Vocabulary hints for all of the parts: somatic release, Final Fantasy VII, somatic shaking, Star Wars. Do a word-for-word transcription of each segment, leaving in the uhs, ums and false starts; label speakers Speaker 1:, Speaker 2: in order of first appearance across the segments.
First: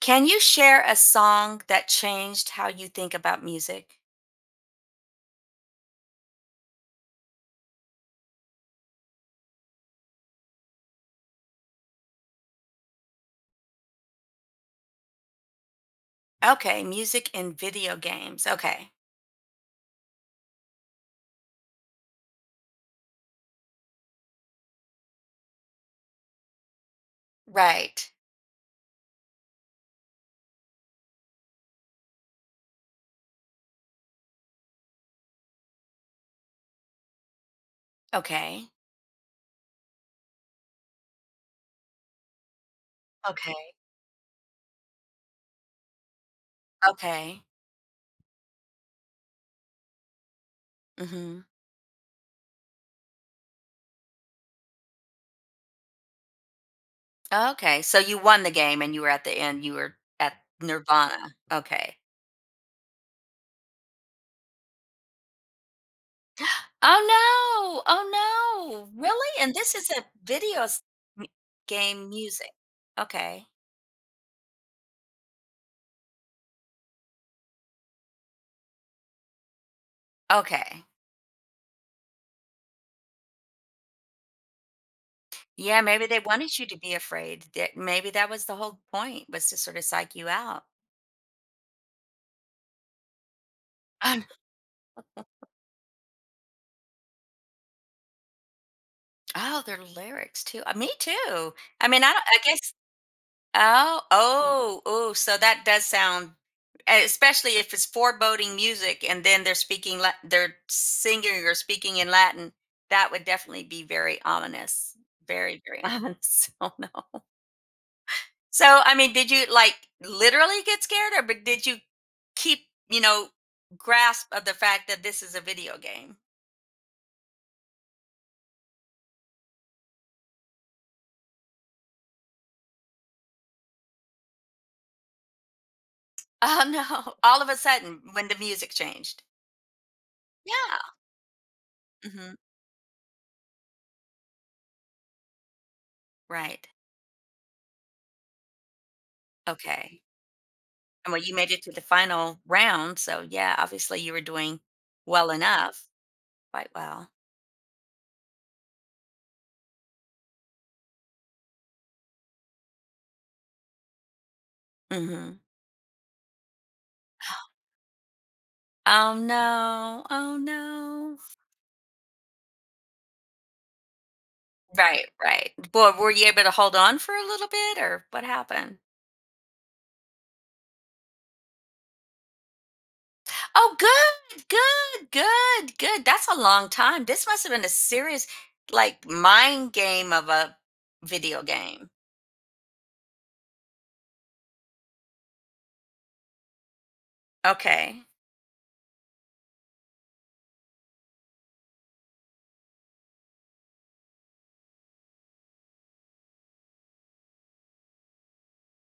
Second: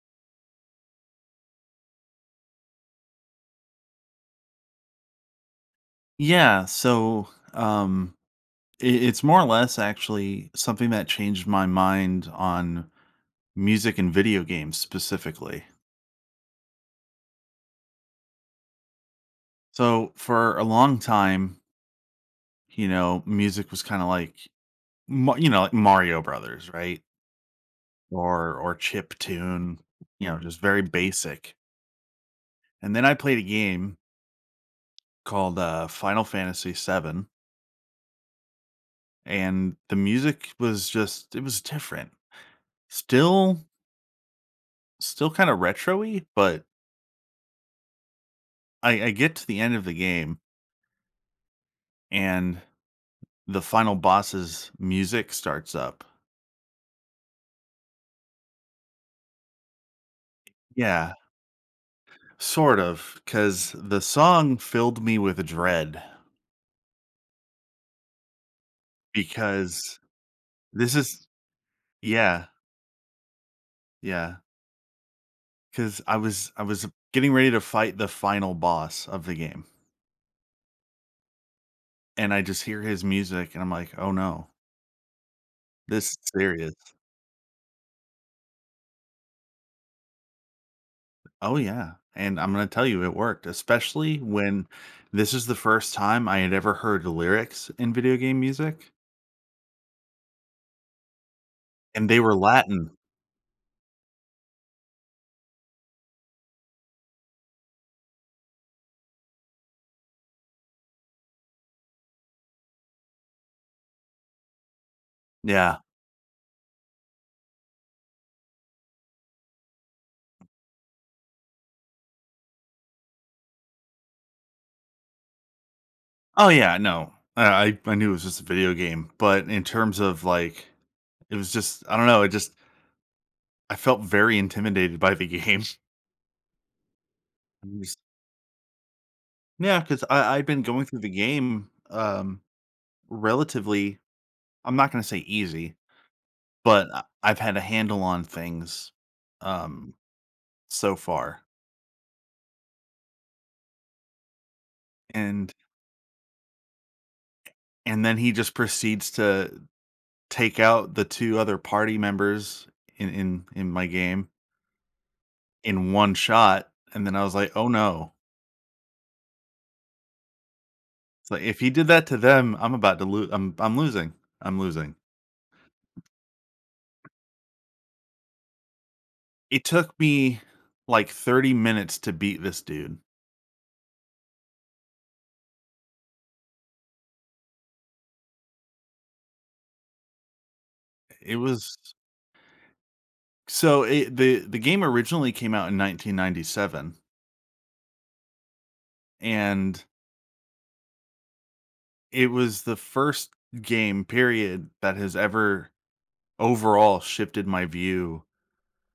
Speaker 1: Can you share a song that changed how you think about music?
Speaker 2: Yeah, so um it, it's more or less actually something that changed my mind on music and video games specifically.
Speaker 1: Okay, music in video games. Okay.
Speaker 2: So for a long time, you know, music was kind of like Ma- you know, like Mario Brothers, right?
Speaker 1: Right.
Speaker 2: Or or chip tune, you know, just very basic. And then I played a game called uh Final Fantasy seven,
Speaker 1: Okay.
Speaker 2: and the music was just, it was different. Still
Speaker 1: Okay.
Speaker 2: still kind of retro-y, but
Speaker 1: Okay.
Speaker 2: I, I get to the end of the game,
Speaker 1: Mhm.
Speaker 2: and the final boss's music starts up.
Speaker 1: Okay. So you won the game and you were at the end, you were at
Speaker 2: Yeah,
Speaker 1: Nirvana. Okay.
Speaker 2: sort of, because the song filled me with dread
Speaker 1: Oh no. Oh no. Really? And this is
Speaker 2: because
Speaker 1: a video s-
Speaker 2: this is,
Speaker 1: m- game
Speaker 2: yeah,
Speaker 1: music. Okay.
Speaker 2: yeah. Cause I was I was getting ready to fight the final boss of the game.
Speaker 1: Okay.
Speaker 2: And I just hear his music, and I'm like, oh no,
Speaker 1: Yeah,
Speaker 2: this
Speaker 1: maybe
Speaker 2: is
Speaker 1: they wanted you
Speaker 2: serious.
Speaker 1: to be afraid. That maybe that was the whole point was to sort of psych you out.
Speaker 2: Oh yeah. And I'm gonna tell you it worked, especially when this is the first time I had ever heard lyrics in video game music.
Speaker 1: Oh, their lyrics too. Uh, me too. I mean,
Speaker 2: And
Speaker 1: I
Speaker 2: they
Speaker 1: don't
Speaker 2: were
Speaker 1: I guess
Speaker 2: Latin.
Speaker 1: oh, oh, oh, so that does sound e especially if it's foreboding music and then they're speaking Lat they're singing or speaking in Latin, that would definitely be very ominous. Very,
Speaker 2: Yeah.
Speaker 1: very ominous. Oh, no. So, I mean, did you, like, literally get scared or but did you keep, you know, grasp of the fact that this is a video game?
Speaker 2: Oh, yeah, no. I I I knew it was just a video game, but in terms of, like, it was just, I don't know, it just, I felt very intimidated by the game.
Speaker 1: Oh, no. All of a
Speaker 2: I'm just,
Speaker 1: sudden when the music changed.
Speaker 2: yeah, 'cause I I'd been
Speaker 1: Yeah.
Speaker 2: going through the game,
Speaker 1: Mhm.
Speaker 2: um, relatively, I'm not gonna say easy,
Speaker 1: Right.
Speaker 2: but I I've had a handle on things, um,
Speaker 1: Okay.
Speaker 2: so
Speaker 1: And well, you
Speaker 2: far,
Speaker 1: made it to the final round, so yeah, obviously you were doing well
Speaker 2: and
Speaker 1: enough, quite well.
Speaker 2: and then he just proceeds to take out the two other party members in in in my game.
Speaker 1: Mhm.
Speaker 2: In one shot, and then I was like, "Oh, no."
Speaker 1: Oh no, oh no.
Speaker 2: It's like, if he did that to them, I'm about to lose. I'm I'm losing. I'm losing.
Speaker 1: Right, right. But were you able to hold on for a little bit or what happened?
Speaker 2: It took me, like, thirty minutes to beat this dude.
Speaker 1: Oh, good, good, good, good. That's a long time. This must have been a serious, like, mind game of a
Speaker 2: It
Speaker 1: video
Speaker 2: was
Speaker 1: game.
Speaker 2: so it the the game originally came out in nineteen ninety-seven,
Speaker 1: Okay.
Speaker 2: and it was the first game, period, that has ever overall shifted my view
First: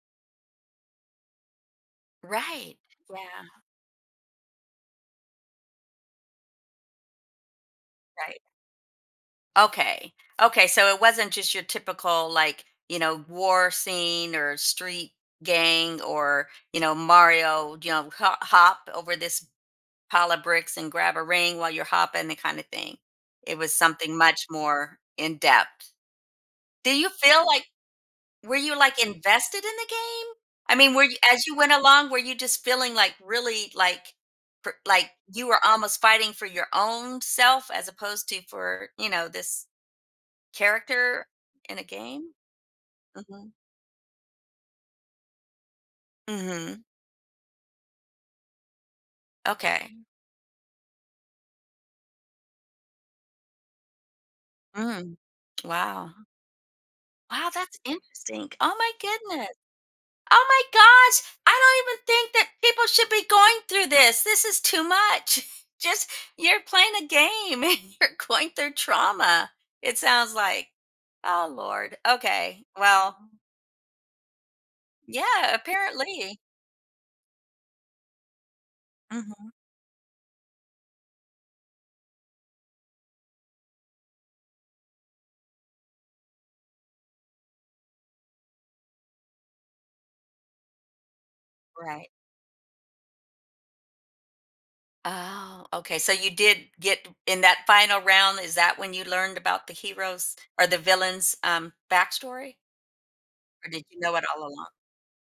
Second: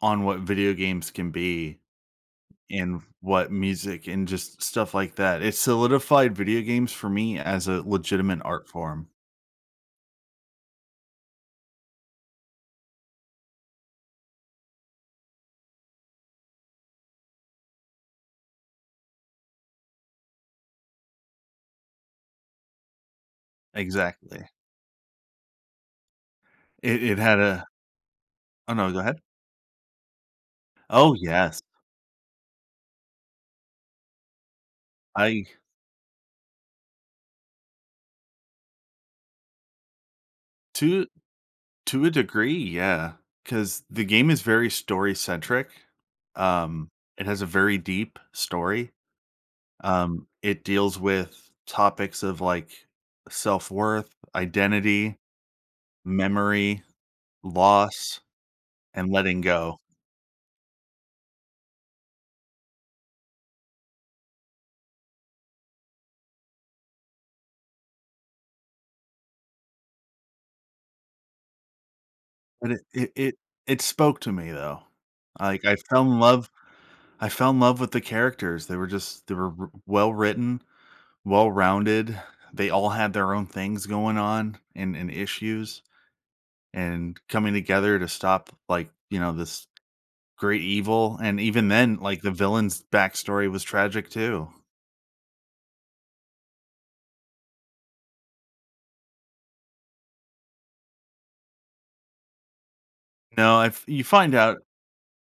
Speaker 2: on what video games can be.
Speaker 1: Right.
Speaker 2: And
Speaker 1: Yeah.
Speaker 2: what music and just stuff like that. It solidified video games for me as a legitimate
Speaker 1: Right.
Speaker 2: art form.
Speaker 1: Okay. Okay. So it wasn't just your typical, like, you know, war scene or street gang or, you know, Mario, you know, ho- hop over this pile of bricks and grab a ring while you're hopping, the kind of thing. It was something much
Speaker 2: Exactly.
Speaker 1: more in depth. Do
Speaker 2: It
Speaker 1: you
Speaker 2: it had
Speaker 1: feel
Speaker 2: a—
Speaker 1: like, were
Speaker 2: Oh,
Speaker 1: you
Speaker 2: no, go
Speaker 1: like
Speaker 2: ahead.
Speaker 1: invested in the game? I mean, were
Speaker 2: Oh,
Speaker 1: you, as you
Speaker 2: yes.
Speaker 1: went along, were you just feeling like really like, for, like
Speaker 2: I
Speaker 1: you were almost fighting for your own self as opposed to for, you know, this
Speaker 2: to
Speaker 1: character in a
Speaker 2: to a
Speaker 1: game?
Speaker 2: degree, yeah,
Speaker 1: Mhm.
Speaker 2: because the game is very story-centric.
Speaker 1: Mhm.
Speaker 2: Um, it has a very deep story.
Speaker 1: Okay.
Speaker 2: Um, it deals with topics of, like, self-worth, identity,
Speaker 1: Mm. Wow.
Speaker 2: memory,
Speaker 1: Wow, that's
Speaker 2: loss,
Speaker 1: interesting. Oh my
Speaker 2: and letting
Speaker 1: goodness.
Speaker 2: go.
Speaker 1: Oh my gosh. I don't even think that people should be going through this. This is too much. Just you're playing a game and you're going through trauma. It sounds like. Oh Lord. Okay.
Speaker 2: But it it
Speaker 1: Well,
Speaker 2: it it spoke to me though.
Speaker 1: yeah,
Speaker 2: Like, I fell in
Speaker 1: apparently.
Speaker 2: love, I fell in love with the characters. They were just, they
Speaker 1: Mhm.
Speaker 2: were w well-written, well-rounded. They all had their own things going on, and and issues, and coming together to stop, like, you know, this great evil, and even then,
Speaker 1: Right.
Speaker 2: like, the villain's backstory was tragic too.
Speaker 1: Oh, okay. So you did get in that final round. Is that when you learned about the heroes or the villains' um, backstory,
Speaker 2: No,
Speaker 1: or
Speaker 2: if
Speaker 1: did you
Speaker 2: you
Speaker 1: know it
Speaker 2: find
Speaker 1: all
Speaker 2: out,
Speaker 1: along?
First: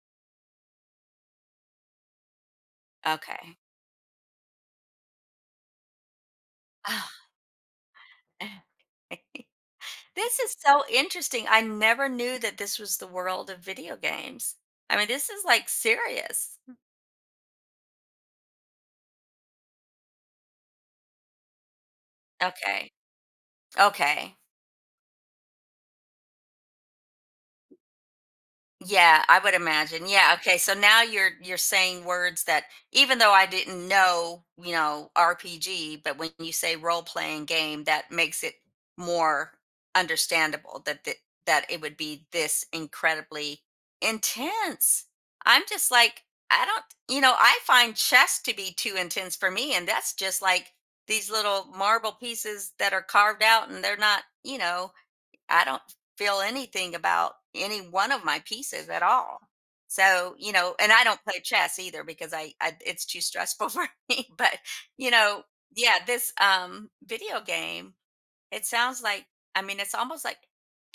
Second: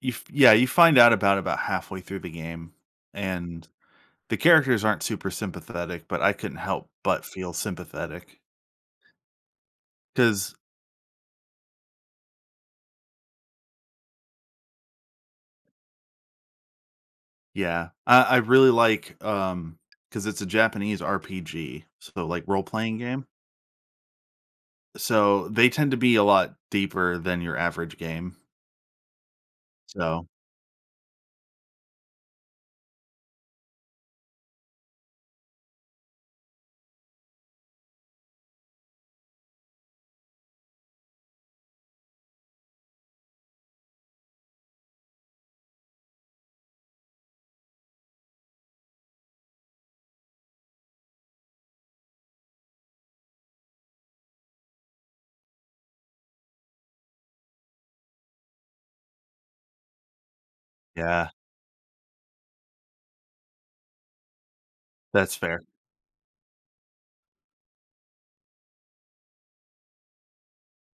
Speaker 2: you f yeah, you find out about about halfway through the game,
Speaker 1: Okay.
Speaker 2: and the characters aren't super sympathetic, but I couldn't help
Speaker 1: Oh,
Speaker 2: but feel sympathetic.
Speaker 1: this
Speaker 2: Cause
Speaker 1: is so interesting. I never knew that this was the world of video games. I mean, this is like serious.
Speaker 2: yeah, I I really like, um, cause it's a Japanese R P G, so, like,
Speaker 1: Okay.
Speaker 2: role-playing game.
Speaker 1: Okay.
Speaker 2: So, they tend to be a lot deeper than your average game.
Speaker 1: Yeah, I would imagine.
Speaker 2: So,
Speaker 1: Yeah, okay. So now you're you're saying words that even though I didn't know, you know, R P G, but when you say role playing game, that makes it more understandable that that that it would be this incredibly intense. I'm just like I don't, you know, I find chess to be too intense for me and that's just like these little marble pieces that are carved out and they're not, you know, I don't feel anything about any one of my pieces at all. So, you know, and I don't
Speaker 2: yeah,
Speaker 1: play chess either because I, I it's too stressful for me. But, you
Speaker 2: that's
Speaker 1: know,
Speaker 2: fair.
Speaker 1: yeah, this um video game, it sounds like I mean, it's almost like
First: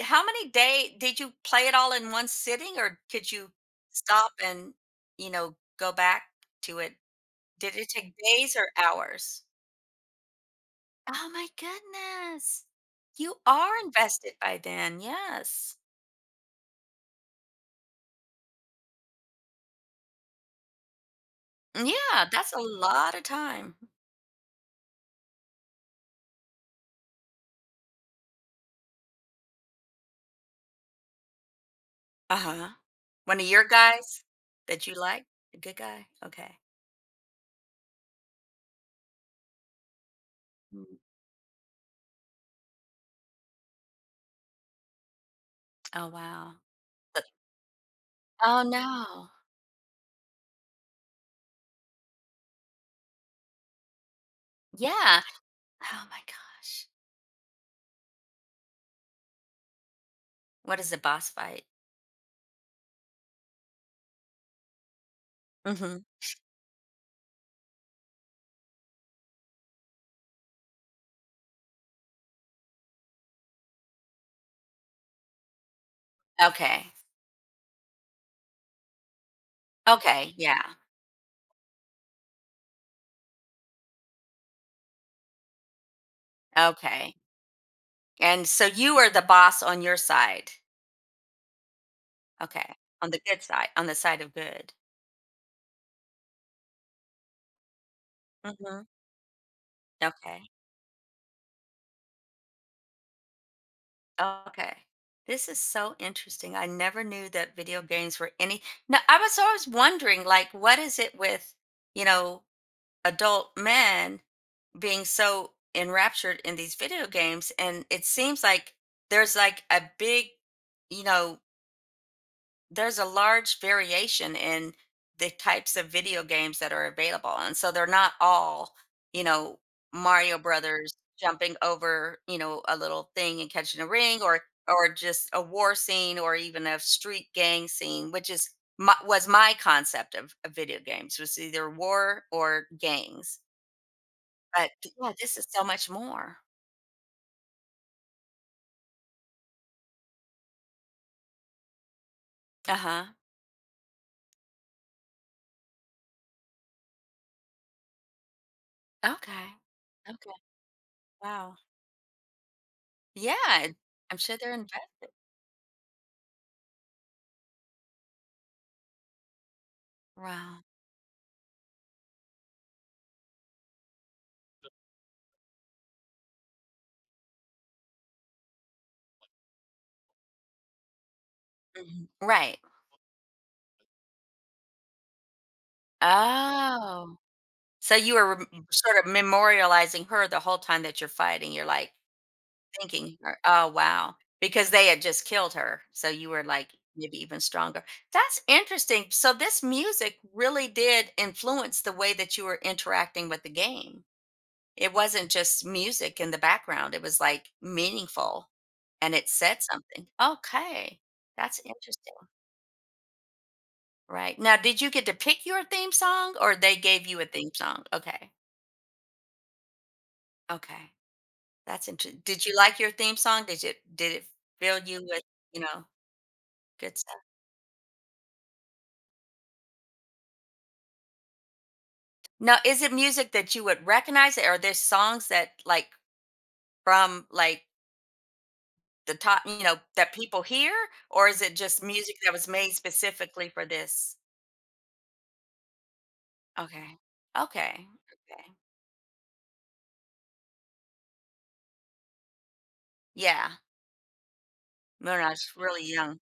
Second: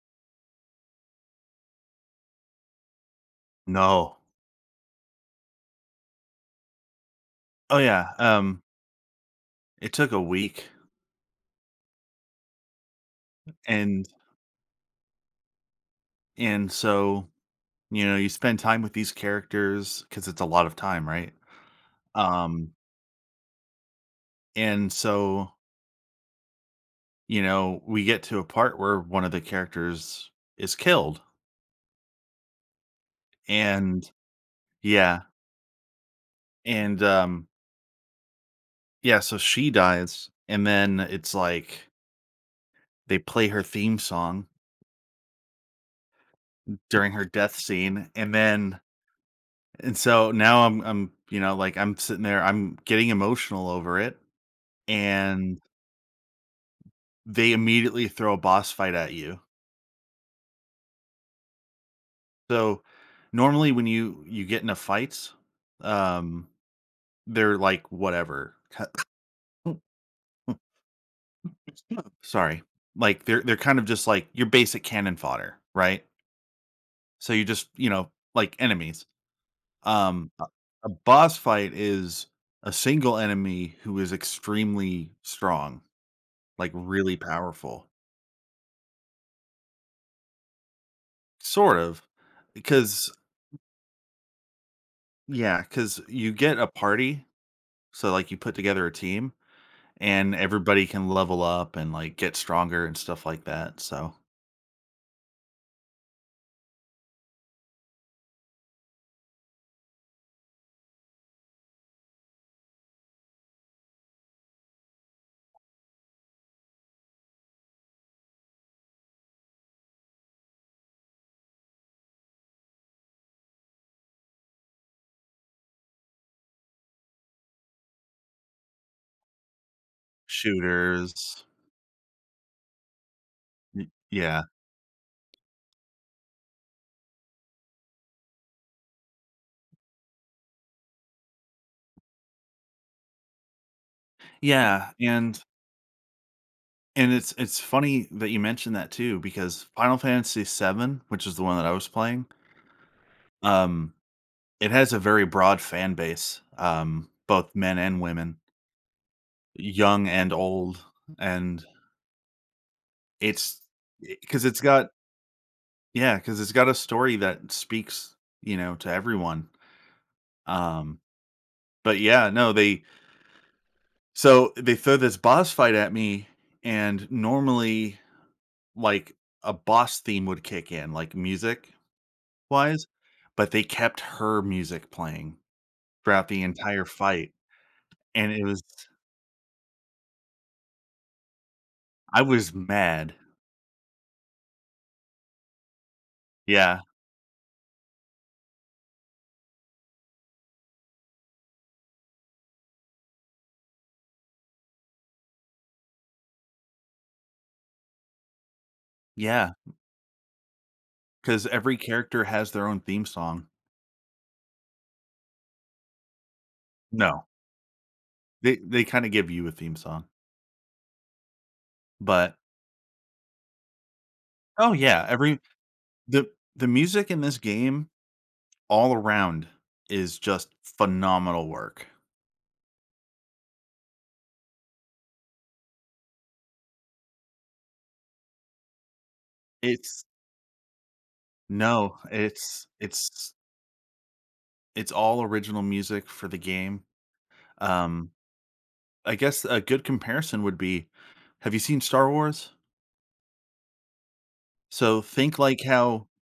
Speaker 1: how many day did you play it all in one sitting or could you
Speaker 2: No.
Speaker 1: stop and, you know, go back to it? Did
Speaker 2: Oh,
Speaker 1: it
Speaker 2: yeah,
Speaker 1: take days
Speaker 2: um,
Speaker 1: or hours?
Speaker 2: it took a week,
Speaker 1: Oh my goodness. You are
Speaker 2: and
Speaker 1: invested by then. Yes.
Speaker 2: and so, you know, you spend time with these characters, cause it's a lot of time, right?
Speaker 1: Yeah, that's a
Speaker 2: Um,
Speaker 1: lot of time.
Speaker 2: and so, you know, we get to a part where one of the characters is killed.
Speaker 1: Uh-huh. One of your
Speaker 2: And
Speaker 1: guys that you
Speaker 2: yeah,
Speaker 1: like? A good guy? Okay.
Speaker 2: and um yeah, so she dies, and
Speaker 1: Mm.
Speaker 2: then it's like they play her theme song
Speaker 1: Oh, wow.
Speaker 2: during
Speaker 1: But
Speaker 2: her death scene. And
Speaker 1: Oh,
Speaker 2: then,
Speaker 1: no.
Speaker 2: and so now I'm I'm you know, like, I'm sitting there, I'm getting emotional over it,
Speaker 1: Yeah.
Speaker 2: and
Speaker 1: Oh my gosh.
Speaker 2: they immediately throw a boss fight at you.
Speaker 1: What is a boss fight?
Speaker 2: So normally when you you get into fights,
Speaker 1: Mhm.
Speaker 2: um they're like whatever— Sorry. Like, they're they're kind of just, like, your basic cannon fodder, right?
Speaker 1: Okay.
Speaker 2: So you just, you know, like, enemies. Um,
Speaker 1: Okay,
Speaker 2: a
Speaker 1: yeah.
Speaker 2: a boss fight is a single enemy who is extremely strong, like, really
Speaker 1: Okay.
Speaker 2: powerful.
Speaker 1: And so you are the boss on your side.
Speaker 2: Sort of,
Speaker 1: Okay.
Speaker 2: because
Speaker 1: On the good side, on the side of good.
Speaker 2: yeah, because you get a party, so, like, you put together
Speaker 1: Mhm.
Speaker 2: a team, and
Speaker 1: Okay.
Speaker 2: everybody can level up and, like, get stronger and stuff like that, so—
Speaker 1: Okay. This is so interesting. I never knew that video games were any. Now, I was always wondering, like, what is it with, you know, adult men being so enraptured in these video games? And it seems like there's like a big, you know, there's a large variation in the types of video games that are available and so they're not all, you know, Mario Brothers
Speaker 2: shooters.
Speaker 1: jumping over, you know, a little thing and catching a
Speaker 2: Y
Speaker 1: ring
Speaker 2: yeah.
Speaker 1: or or just a war scene or even a street gang scene which is my, was my concept of, of video games was either war or gangs but
Speaker 2: Yeah,
Speaker 1: yeah this
Speaker 2: and
Speaker 1: is so much more.
Speaker 2: And it's it's funny that you mentioned that too, because Final Fantasy seven, which is the one that I was playing,
Speaker 1: Uh-huh.
Speaker 2: um, it has a very broad fan base, um, both men and women,
Speaker 1: Okay.
Speaker 2: young and
Speaker 1: Okay.
Speaker 2: old,
Speaker 1: Wow.
Speaker 2: and it's
Speaker 1: Yeah. I'm sure
Speaker 2: because
Speaker 1: they're
Speaker 2: it's
Speaker 1: in.
Speaker 2: got yeah, because it's got a story that speaks, you know, to everyone.
Speaker 1: Wow.
Speaker 2: Um, but yeah, no, they so they throw this boss fight at me, and normally like a boss theme would kick in, like, music,
Speaker 1: Mhm. Right.
Speaker 2: wise, but they kept her music playing throughout the entire
Speaker 1: Oh,
Speaker 2: fight,
Speaker 1: so you
Speaker 2: and
Speaker 1: were
Speaker 2: it was
Speaker 1: rem sort of memorializing her the whole time that you're fighting, you're, like,
Speaker 2: I was mad.
Speaker 1: thinking her oh, wow, because they had just killed her, so you were, like,
Speaker 2: Yeah,
Speaker 1: maybe even stronger. That's interesting, so this music really did influence the way that you were interacting with the game. It wasn't just music in the background, it was, like, meaningful, and it
Speaker 2: yeah,
Speaker 1: said something. Okay,
Speaker 2: because
Speaker 1: that's
Speaker 2: every
Speaker 1: interesting,
Speaker 2: character has their own theme song.
Speaker 1: right. Now did you get to pick your theme song, or they gave you a
Speaker 2: No,
Speaker 1: theme song? Okay.
Speaker 2: they they kinda give you a theme song,
Speaker 1: Okay, that's interesting.
Speaker 2: but—
Speaker 1: Did you like your theme song? Did it did it
Speaker 2: Oh,
Speaker 1: fill you
Speaker 2: yeah,
Speaker 1: with,
Speaker 2: every
Speaker 1: you know,
Speaker 2: the the
Speaker 1: good
Speaker 2: music
Speaker 1: stuff?
Speaker 2: in this game all around is just phenomenal work.
Speaker 1: Now, is it music that you would recognize? Are there songs that like from like the top, you know,
Speaker 2: It's
Speaker 1: that people hear, or is it just
Speaker 2: No,
Speaker 1: music that was
Speaker 2: it's
Speaker 1: made
Speaker 2: it's
Speaker 1: specifically for this?
Speaker 2: it's all original music for the game,
Speaker 1: Okay, okay,
Speaker 2: um
Speaker 1: okay.
Speaker 2: I guess a good comparison would be, have you seen Star Wars?
Speaker 1: Yeah,
Speaker 2: So
Speaker 1: when
Speaker 2: think like
Speaker 1: really
Speaker 2: how,
Speaker 1: young,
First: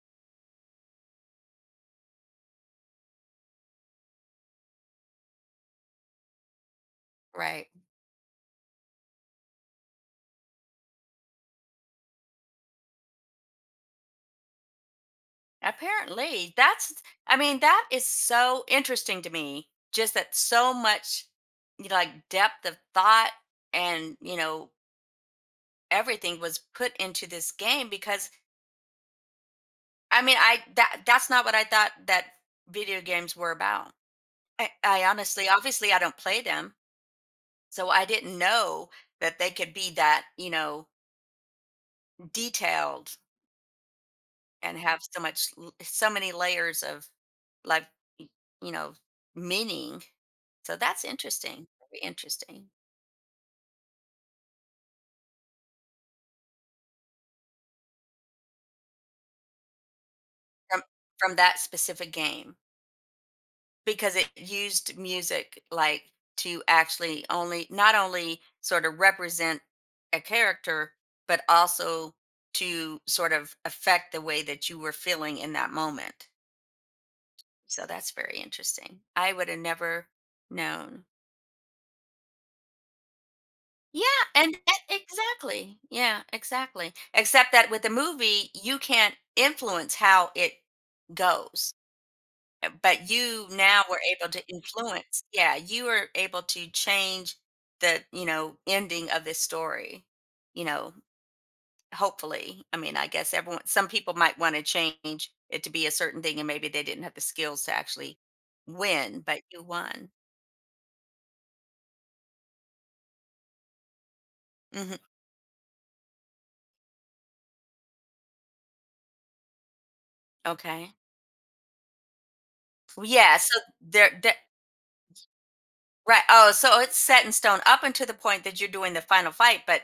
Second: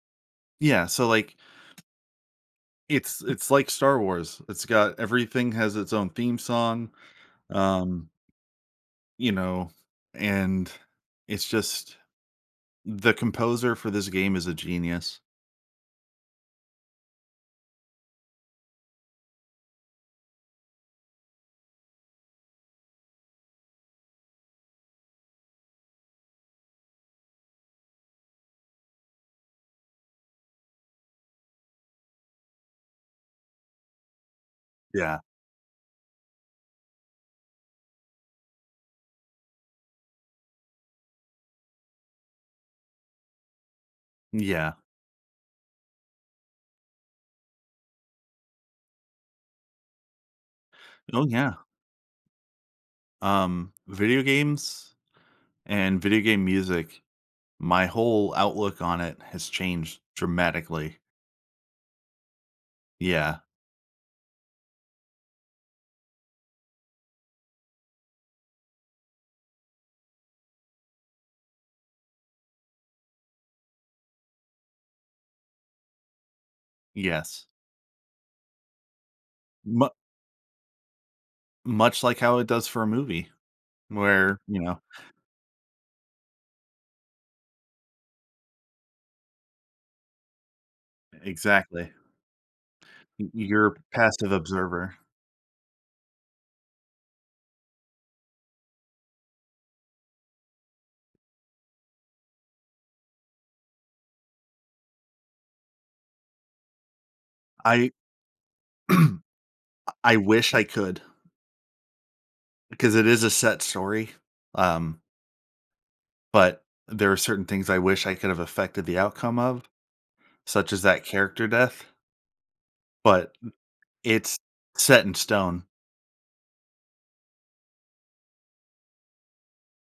Speaker 2: yeah, so like it's it's like Star Wars. It's got Everything has its own theme song,
Speaker 1: right?
Speaker 2: um, you know, and it's just, the composer for this game is a genius.
Speaker 1: Apparently, that's I mean, that is so interesting to me. Just that so much you know, like depth of thought and, you know, everything was put into this game because I mean, I that that's not what I thought that video games were about. I, I
Speaker 2: Yeah.
Speaker 1: honestly, obviously I don't play them, so I didn't know that they could be that, you know, detailed
Speaker 2: Yeah.
Speaker 1: and have so much l- so many layers of like y- you know, meaning. So that's
Speaker 2: Oh yeah.
Speaker 1: interesting, very interesting
Speaker 2: Um, video games and video game music, my whole outlook on it has changed
Speaker 1: from
Speaker 2: dramatically.
Speaker 1: from that specific game
Speaker 2: Yeah.
Speaker 1: because it used music, like, to actually only not only sort of represent a character, but also to sort of affect the way that you were feeling in that moment.
Speaker 2: Yes.
Speaker 1: So that's very interesting. I would have
Speaker 2: Mu-
Speaker 1: never known.
Speaker 2: Much like how it does for a movie
Speaker 1: Yeah,
Speaker 2: where,
Speaker 1: and
Speaker 2: you
Speaker 1: that
Speaker 2: know,
Speaker 1: exactly. Yeah, exactly. Except that with the movie, you can't influence how it goes.
Speaker 2: exactly.
Speaker 1: Uh, But
Speaker 2: Y
Speaker 1: you
Speaker 2: you're a
Speaker 1: now were able
Speaker 2: passive
Speaker 1: to
Speaker 2: observer.
Speaker 1: influence. Yeah, you were able to change the, you know, ending of this story, you know, hopefully. I mean, I guess everyone, some people might want to change it to be a certain thing and maybe they didn't have the skills to
Speaker 2: I
Speaker 1: actually win, but you won.
Speaker 2: I wish I could, because it is a set story,
Speaker 1: Hmm.
Speaker 2: um, but there are certain things I wish I could have affected the outcome of, such as
Speaker 1: Okay.
Speaker 2: that character death,
Speaker 1: Well,
Speaker 2: but
Speaker 1: yeah. So there, there,
Speaker 2: it's set in stone.
Speaker 1: right. Oh, so it's set in stone up until the point that you're doing the final fight, but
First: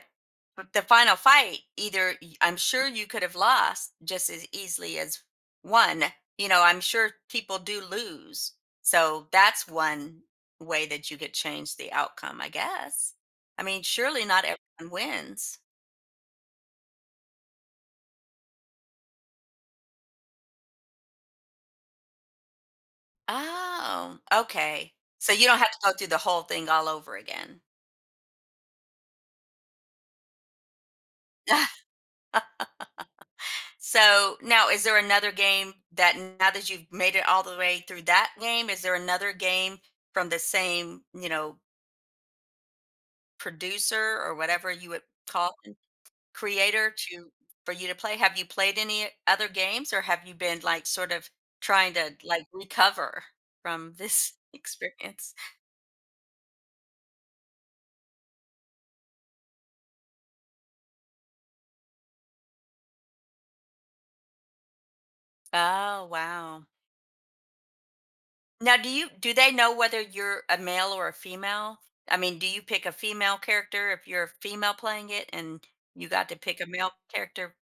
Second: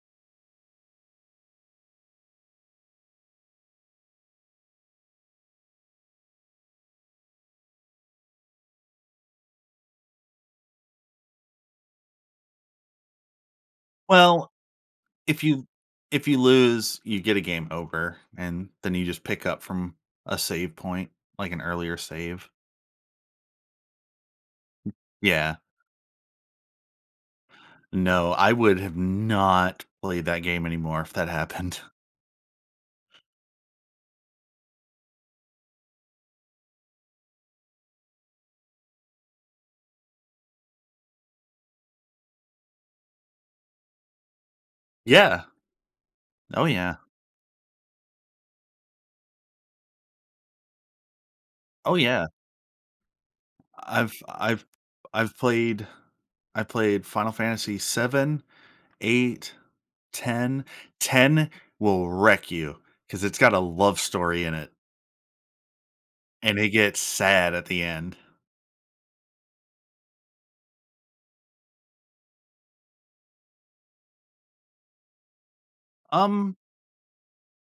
Speaker 1: but the final fight, either y- I'm sure you could have lost just as easily as won. You know, I'm sure people do lose. So that's one way that you could change the outcome, I guess. I mean, surely not
Speaker 2: Well,
Speaker 1: everyone
Speaker 2: if
Speaker 1: wins.
Speaker 2: you if you lose, you get a game over, and then you just pick up from a save point, like an earlier save.
Speaker 1: Oh, okay. So you
Speaker 2: Yeah.
Speaker 1: don't have to go through the whole thing all over again.
Speaker 2: No, I would have not played that game anymore if that happened.
Speaker 1: So now, is there another game that now that you've made it all the way through that game, is there another game from the same, you know, producer or whatever you would
Speaker 2: Yeah.
Speaker 1: call them,
Speaker 2: Oh,
Speaker 1: creator
Speaker 2: yeah.
Speaker 1: to for you to play? Have you played any other games, or have you been like sort of trying
Speaker 2: Oh,
Speaker 1: to
Speaker 2: yeah.
Speaker 1: like recover from
Speaker 2: I've
Speaker 1: this
Speaker 2: I've
Speaker 1: experience?
Speaker 2: I've played I played Final Fantasy seven, eight, ten. Ten will wreck you because 'cause it's got a love story in it,
Speaker 1: Oh
Speaker 2: and
Speaker 1: wow.
Speaker 2: it gets sad at the end.
Speaker 1: Now, do you do they know whether you're a male or a female? I mean, do you pick a female character if you're a female playing it, and you got to
Speaker 2: Um,
Speaker 1: pick a male character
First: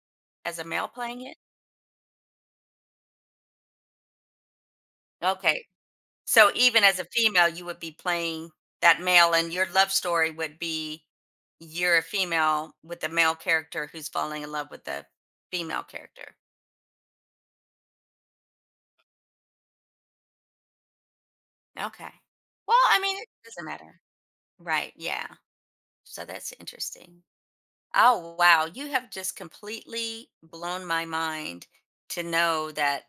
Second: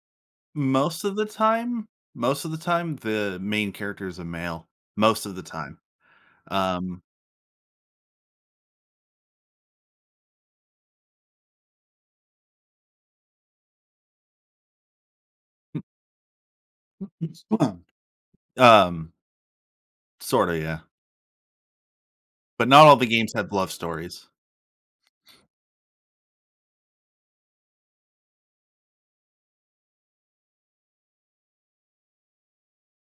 Speaker 1: as a male
Speaker 2: most of
Speaker 1: playing
Speaker 2: the
Speaker 1: it?
Speaker 2: time most of the time, the main character is a male. Most of the
Speaker 1: Okay,
Speaker 2: time.
Speaker 1: so even as
Speaker 2: Um
Speaker 1: a female, you would be playing that male, and your love story would be you're a female with a male character who's falling in love with a female character.
Speaker 2: Um, sorta, yeah.
Speaker 1: Okay.
Speaker 2: But
Speaker 1: Well,
Speaker 2: not all
Speaker 1: I
Speaker 2: the
Speaker 1: mean, it
Speaker 2: games have
Speaker 1: doesn't
Speaker 2: love
Speaker 1: matter.
Speaker 2: stories.
Speaker 1: Right. Yeah. So that's interesting. Oh, wow. You have just completely blown my mind to know that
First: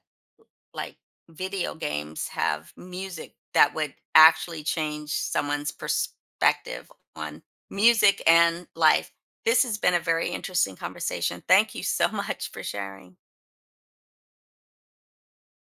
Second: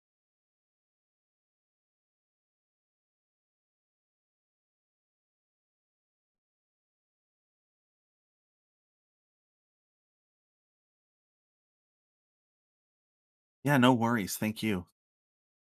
Speaker 1: like video games have music that would actually change someone's perspective on music and life. This has been a very interesting conversation. Thank you so much for sharing.
Speaker 2: Yeah, no worries, thank you.